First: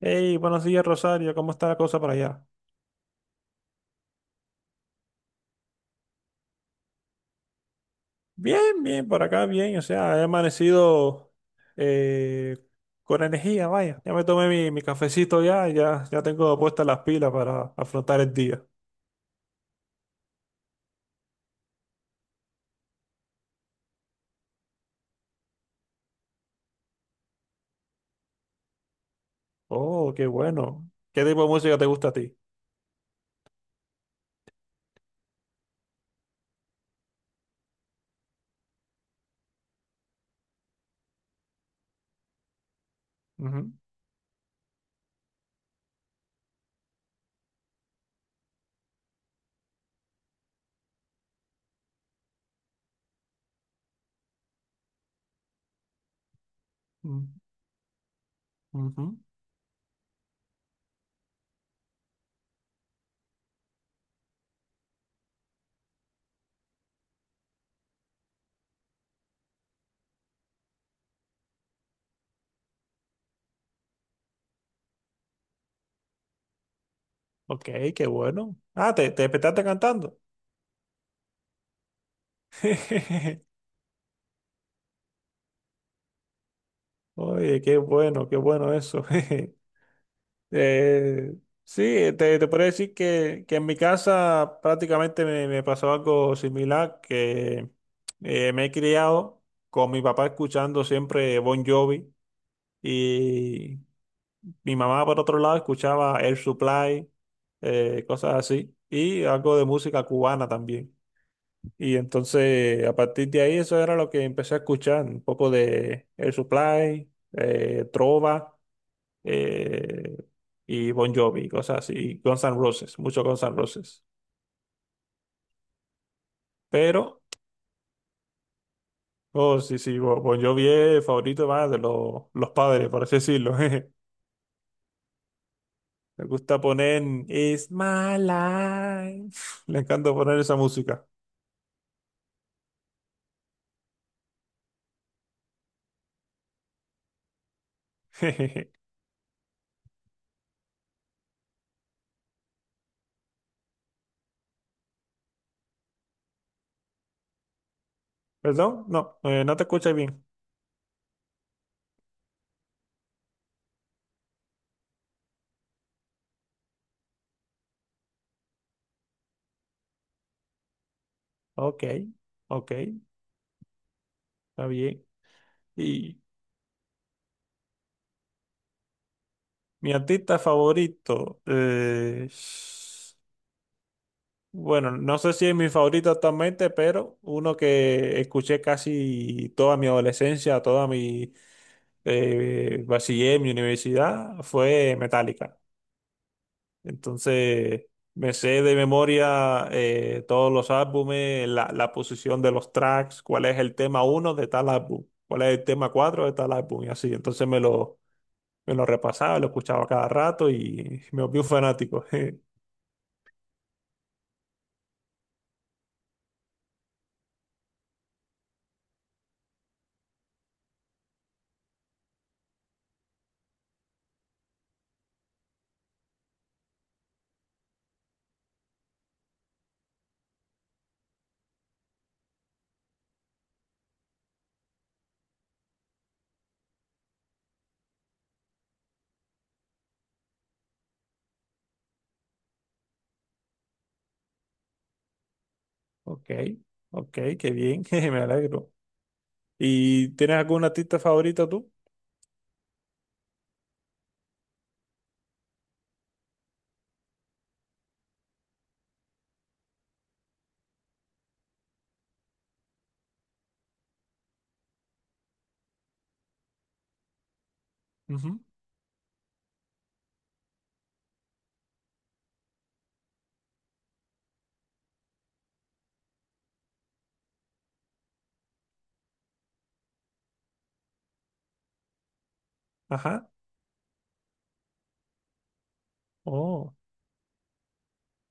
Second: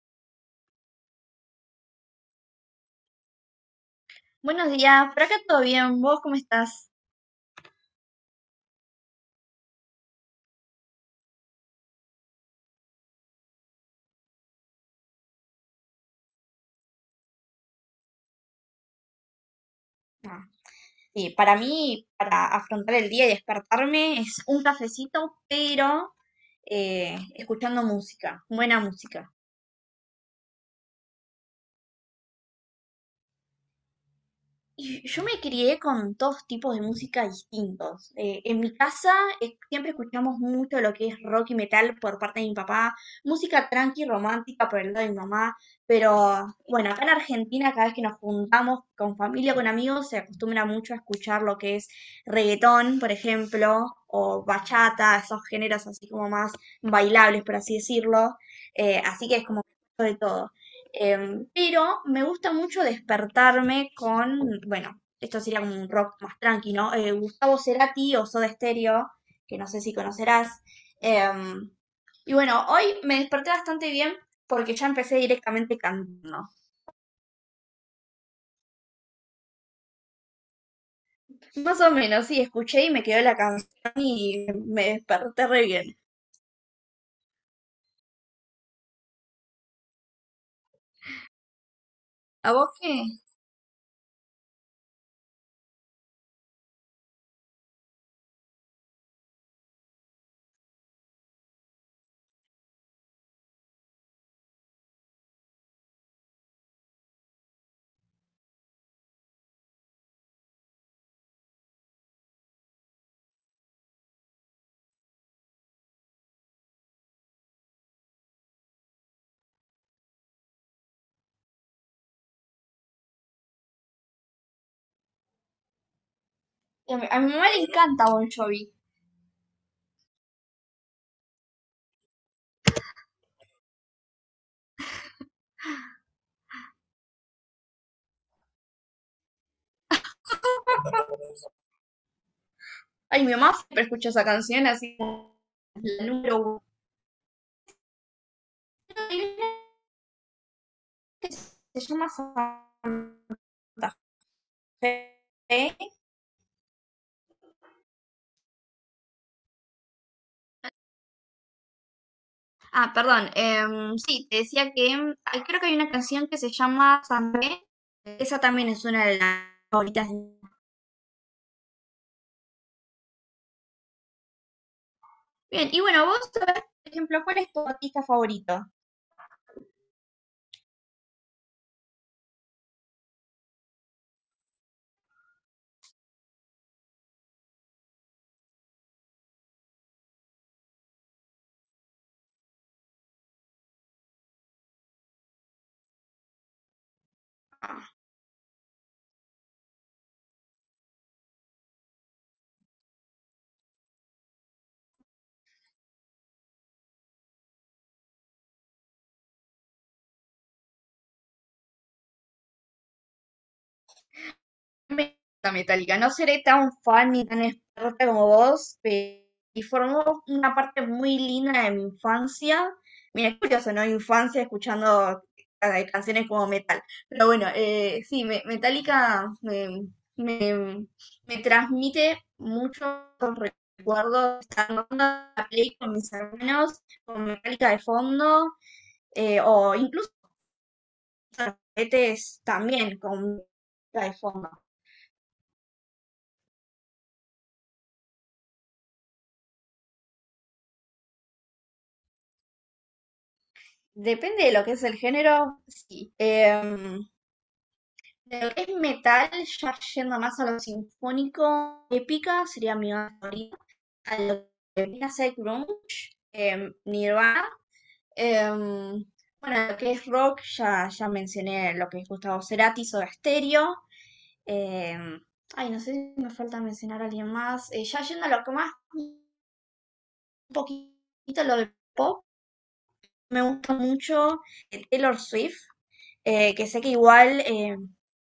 Hey, buenos días, Rosario. ¿Cómo está la cosa por allá? Buenos días, por acá todo bien, ¿vos cómo estás? Bien, bien, por acá, bien. O sea, he amanecido eh, con energía, vaya. Ya me tomé mi cafecito ya, y ya tengo puestas las pilas para afrontar el día. Ah, sí, para mí, para afrontar el día y despertarme, es un cafecito, pero escuchando música, buena música. Oh, qué bueno. ¿Qué tipo de música te gusta a ti? Y yo me crié con dos tipos de música distintos. En mi casa siempre escuchamos mucho lo que es rock y metal por parte de mi papá, música Ujú, tranqui romántica por el lado de mi mamá, pero bueno, acá en Argentina cada vez que nos juntamos con familia, con amigos, se acostumbra mucho a escuchar lo que es reggaetón, por ejemplo, o bachata, esos géneros así como más mm, bailables, por así decirlo. Ujú. Así que es como de todo. Pero me gusta mucho despertarme con, bueno, esto sería como un rock más tranqui, ¿no? Gustavo Cerati o Soda Stereo, que no sé si conocerás. Em, y bueno, hoy me desperté bastante bien porque ya empecé directamente cantando. Ok, qué bueno. Ah, te despertaste cantando. Más o menos, sí, escuché y me quedó la canción y me desperté re bien. Oye, qué bueno eso. Eh, sí, te ¿A podría vos decir qué? que en mi casa prácticamente me pasó algo similar, que me he criado con mi papá escuchando siempre Bon Jovi y mi mamá por otro lado escuchaba Air Supply, cosas así, y algo de música cubana también. Y entonces a partir de ahí eso era lo que empecé a escuchar, un poco de Air Supply, trova eh, y Bon Jovi, cosas así, y Guns N' Roses, mucho Guns N' Roses. A mi, a Pero, mi mamá le encanta Bon Jovi. oh, sí, sí, Bon Jovi es el favorito más de los padres, por así decirlo. jeje. Me gusta poner It's My Life. Le encanta poner esa música. Ay, mi mamá siempre escucha esa canción así como la número uno. jejeje. Hay una que se llama Santa Fe. ¿Perdón? No, no te escuchas bien. Ah, perdón. Sí, te decía que ay, creo que hay una canción que se llama Santa Fe. Esa también es una de las favoritas. Ok, ok, está bien. Bien, y bueno, vos, Y a ver, por ejemplo, ¿cuál es tu artista favorito? mi artista favorito. Bueno, no sé si es mi favorito actualmente, pero uno que escuché casi toda mi adolescencia, toda mi bachiller, mi universidad, fue Metallica. Entonces, me sé de memoria todos los álbumes, la posición de los tracks, cuál es el tema uno de tal álbum, cuál es el tema cuatro de tal álbum, y así. Entonces me lo repasaba, lo escuchaba cada rato y me volví un fanático. Me gusta Metallica. No seré tan fan ni tan experta como vos, pero y formó una parte muy linda de mi infancia. Mira, es curioso, ¿no? Infancia escuchando canciones como metal. Pero bueno, sí, Metallica me- me transmite muchos recuerdos. Estando en la play con mis hermanos, con Metallica de fondo, o incluso los juguetes también con Metallica de fondo. Ok, ok, qué bien, me alegro. ¿Y tienes alguna artista favorita tú? Depende de lo que es el género, sí. De lo que es metal, ya yendo más a lo sinfónico, épica sería mi banda favorita. A lo que viene a ser grunge, Nirvana. Ujú, Em, bueno, lo que es rock, ya mencioné lo que es Gustavo Cerati, Soda Stereo. em, Ay, no sé si me falta mencionar a alguien más. Ya yendo a lo que más, un poquito lo de pop, ajá. me gusta mucho Taylor Swift. Que Oh, sé que igual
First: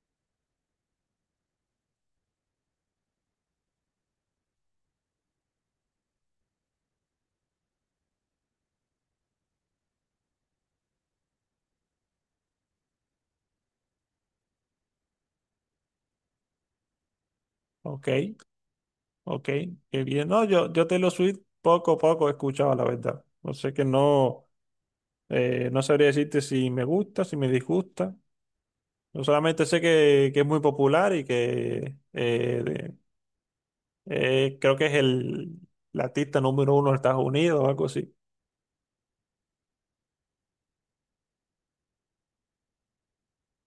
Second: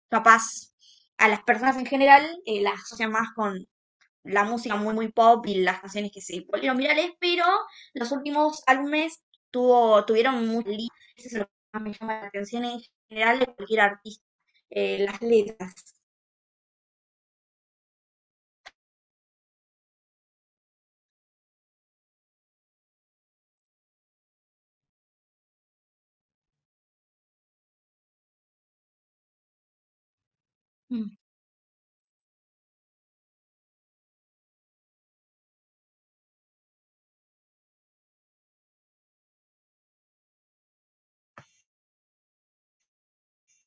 capaz a las personas en general las asocian más con la música muy muy pop y las canciones que se volvieron virales, pero los últimos álbumes tuvieron mucha eso es lo que más me llama la atención en general de cualquier artista, las letras. ok, ok, qué bien. No, yo Taylor Swift poco a poco he escuchado, la verdad. No sé que no, no sabría decirte si me gusta, si me disgusta. Yo solamente sé que es muy Mm. popular y que creo que es el artista número uno de Estados Unidos o algo así.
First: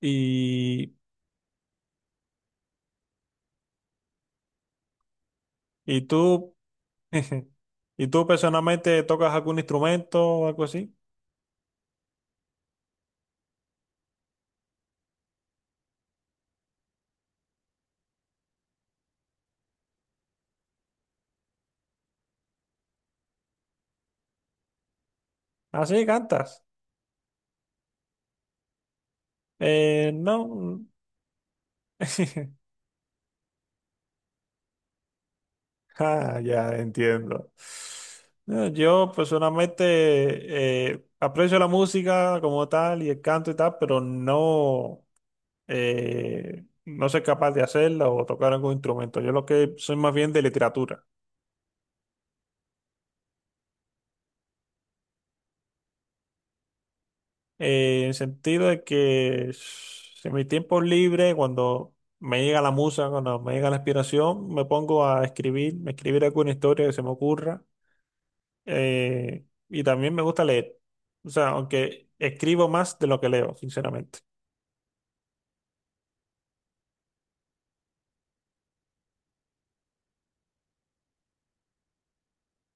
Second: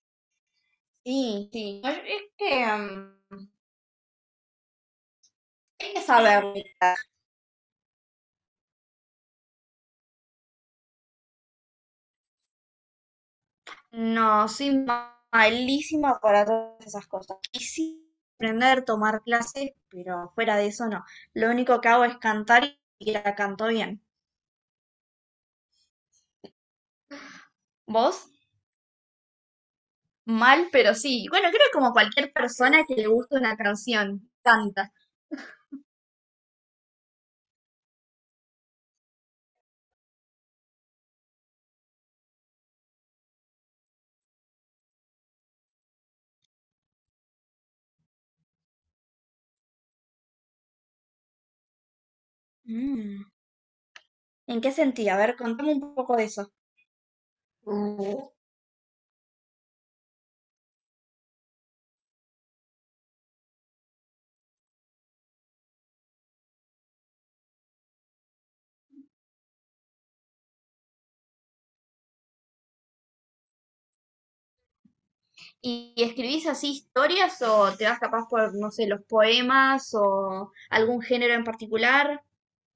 Y, Sí, sí, es que, mm, hay que y saber. tú, ¿y tú personalmente tocas algún instrumento o algo así? No, soy malísima para todas esas cosas. Quisiera aprender, tomar clases, pero fuera de eso no. Lo único que hago es cantar y la canto bien. Ah, sí, cantas. ¿Vos? Mal, No. pero sí. Bueno, creo como cualquier persona que le gusta una canción, canta. Ah, ya entiendo. No, yo personalmente aprecio la música como tal y el canto y tal, pero no, no soy capaz de hacerla o tocar algún instrumento. Yo lo que soy más bien de literatura. Mm. ¿En qué sentido? A ver, contame un poco de eso. En el Mm, sentido de que en mi tiempo libre, cuando me llega la musa, cuando me llega la inspiración, me pongo a escribir, escribir alguna historia que se me ocurra y también me gusta leer. O sea, aunque escribo más de lo que leo, sinceramente. ¿y y escribís así historias o te vas capaz por, no sé, los poemas o algún género en particular?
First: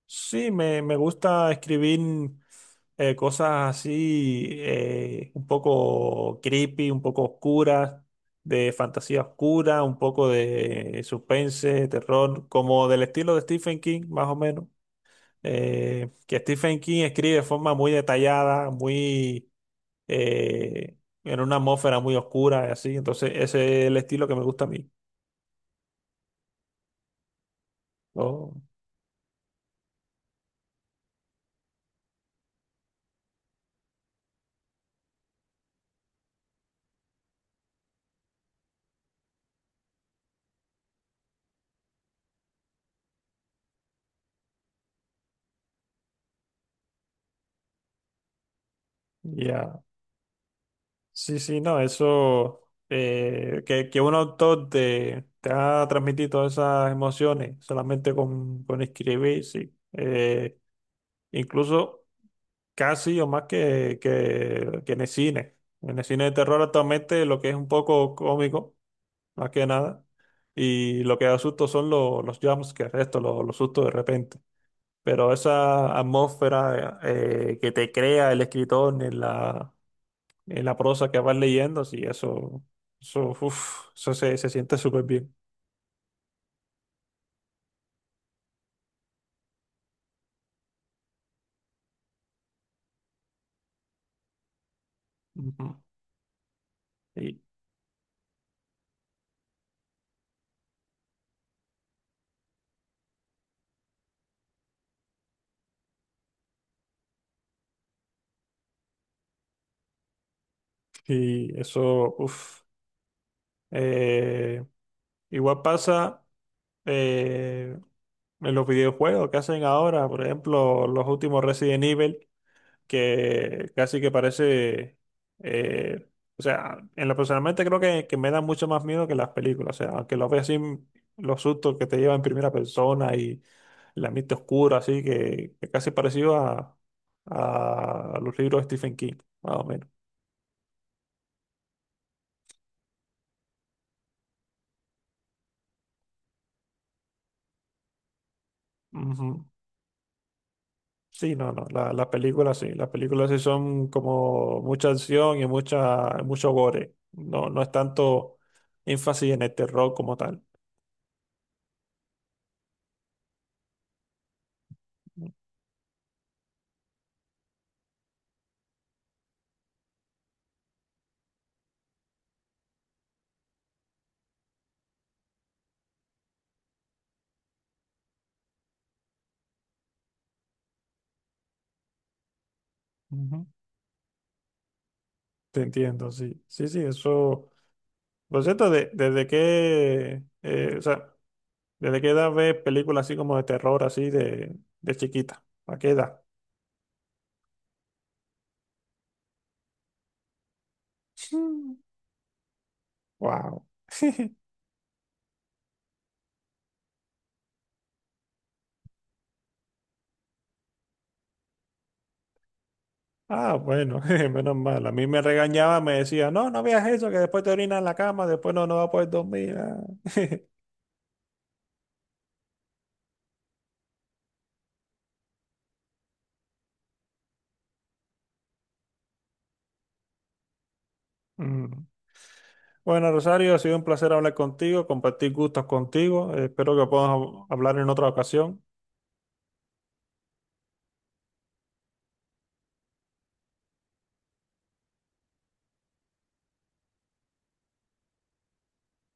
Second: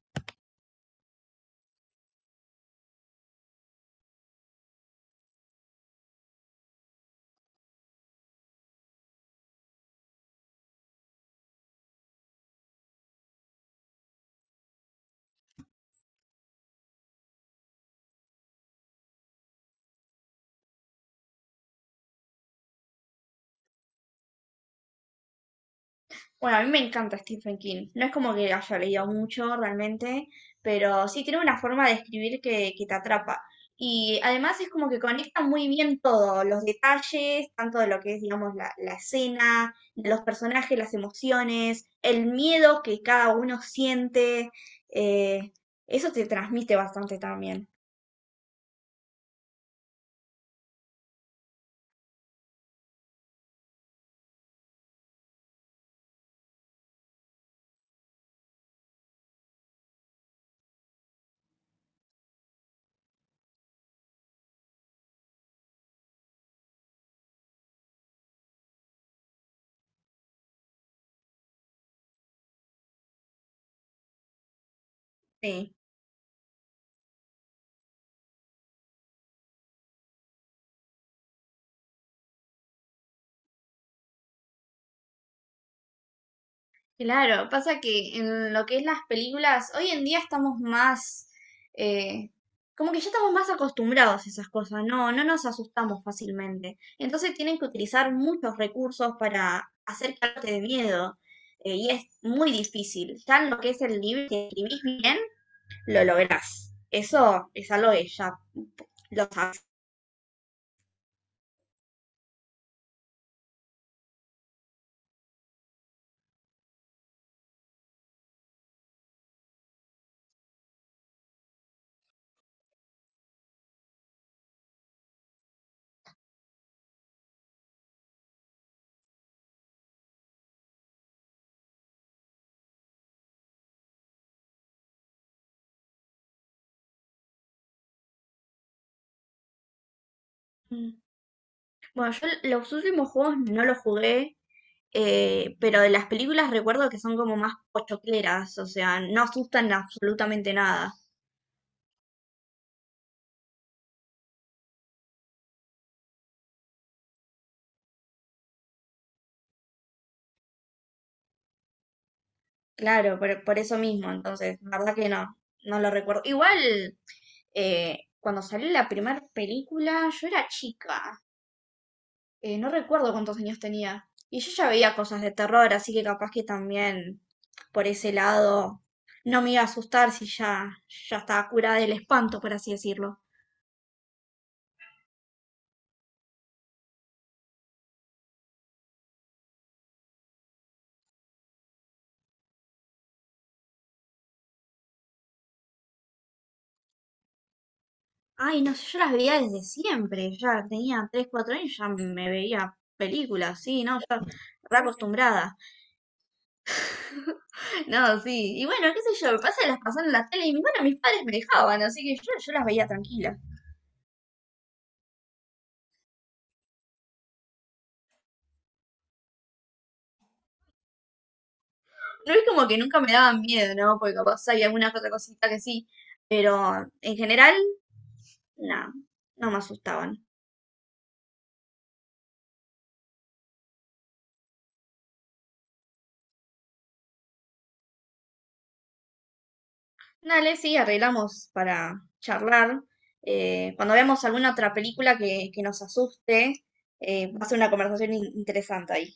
Sí, me gusta escribir cosas así, un poco creepy, un poco oscuras, de fantasía oscura, un poco de suspense, terror, como del estilo de Stephen King, más o menos. Que Stephen King escribe de forma muy detallada, eh, en una atmósfera muy oscura y así. Entonces, ese es el estilo que me gusta a mí. Bueno, a mí me encanta Stephen King. No es como que Oh, haya leído mucho realmente, pero sí tiene una forma de escribir que te atrapa. Y además es como que conecta muy bien todo, los detalles, tanto de lo que es, digamos, la escena, de los personajes, las emociones, el miedo que cada uno siente. eh, Eso te transmite bastante también. ya. Sí, sí, no, eso, que un autor te haga transmitir todas esas emociones solamente con escribir, sí. Incluso casi o más que en el cine. En el cine de terror actualmente lo que es un poco cómico, más que nada, y lo que da susto son los jumpscares, esto, los sustos de repente. Pero Sí. esa atmósfera que te crea el escritor en la la prosa que vas leyendo, sí, eso, uf, se siente súper bien. Claro, pasa que en lo que es las películas, hoy en día estamos más, eh, como que ya estamos más acostumbrados a esas cosas, no, no nos Ujú. asustamos fácilmente. Entonces Y, tienen que utilizar muchos recursos para hacer que arte de miedo, y es muy difícil. Ya en lo que es el libro, si escribís bien, lo lográs. Eso es algo que ya lo sabes. y eso, uf, eh, igual pasa eh, en los videojuegos que hacen ahora, por ejemplo, los últimos Resident Evil, que casi que parece, eh, o sea, en lo personalmente creo que me da mucho más miedo que las películas, o sea, aunque lo veas así, los sustos que te llevan en primera persona y el ambiente oscuro, así que casi parecido a los libros de Stephen King, más o menos. Bueno, yo los últimos juegos no los jugué, pero de las películas recuerdo que son como más pochocleras, o sea, no Ujú. asustan absolutamente nada. Sí, no, no, las películas sí son como mucha acción y mucho gore. No, no es tanto énfasis en el terror como tal. Claro, por eso mismo, entonces, la verdad que Mm. no, no lo recuerdo. Igual, cuando salió la primera película, yo era chica, no recuerdo cuántos años tenía. Y yo ya veía cosas de terror, así que capaz que también por ese lado no me iba a asustar si ya estaba curada del espanto, por así decirlo. Ujú. Te entiendo, sí. Sí, sí, eso. Por cierto, ¿desde qué, o sea, desde qué edad ves películas así como de terror, así de chiquita? ¿A qué edad? Ay, no sé, yo las veía desde siempre, ya tenía 3, 4 años, ya me veía películas, Wow. sí, no, yo re acostumbrada. No, sí, y bueno, qué sé yo, me pasa que las pasaron en la tele y bueno, mis padres me dejaban, así que yo las veía tranquila. Ah, bueno, menos mal. A mí me regañaba, me decía, no, no veas eso, que después te orinas en la cama, después no, no vas a poder dormir. Ah. No es como que nunca me daban miedo, ¿no? Porque capaz hay alguna que otra cosita que sí, pero en general, no, no me asustaban. Mm. Bueno, Rosario, ha sido un placer hablar contigo, compartir gustos contigo. Espero que podamos hablar en otra ocasión. Dale, sí, arreglamos para charlar. Cuando veamos alguna otra película que nos asuste, va a ser una conversación interesante ahí.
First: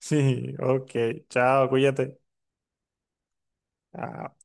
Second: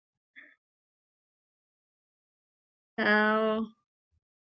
Sí, ok, chao, cuídate. Chao. Chao.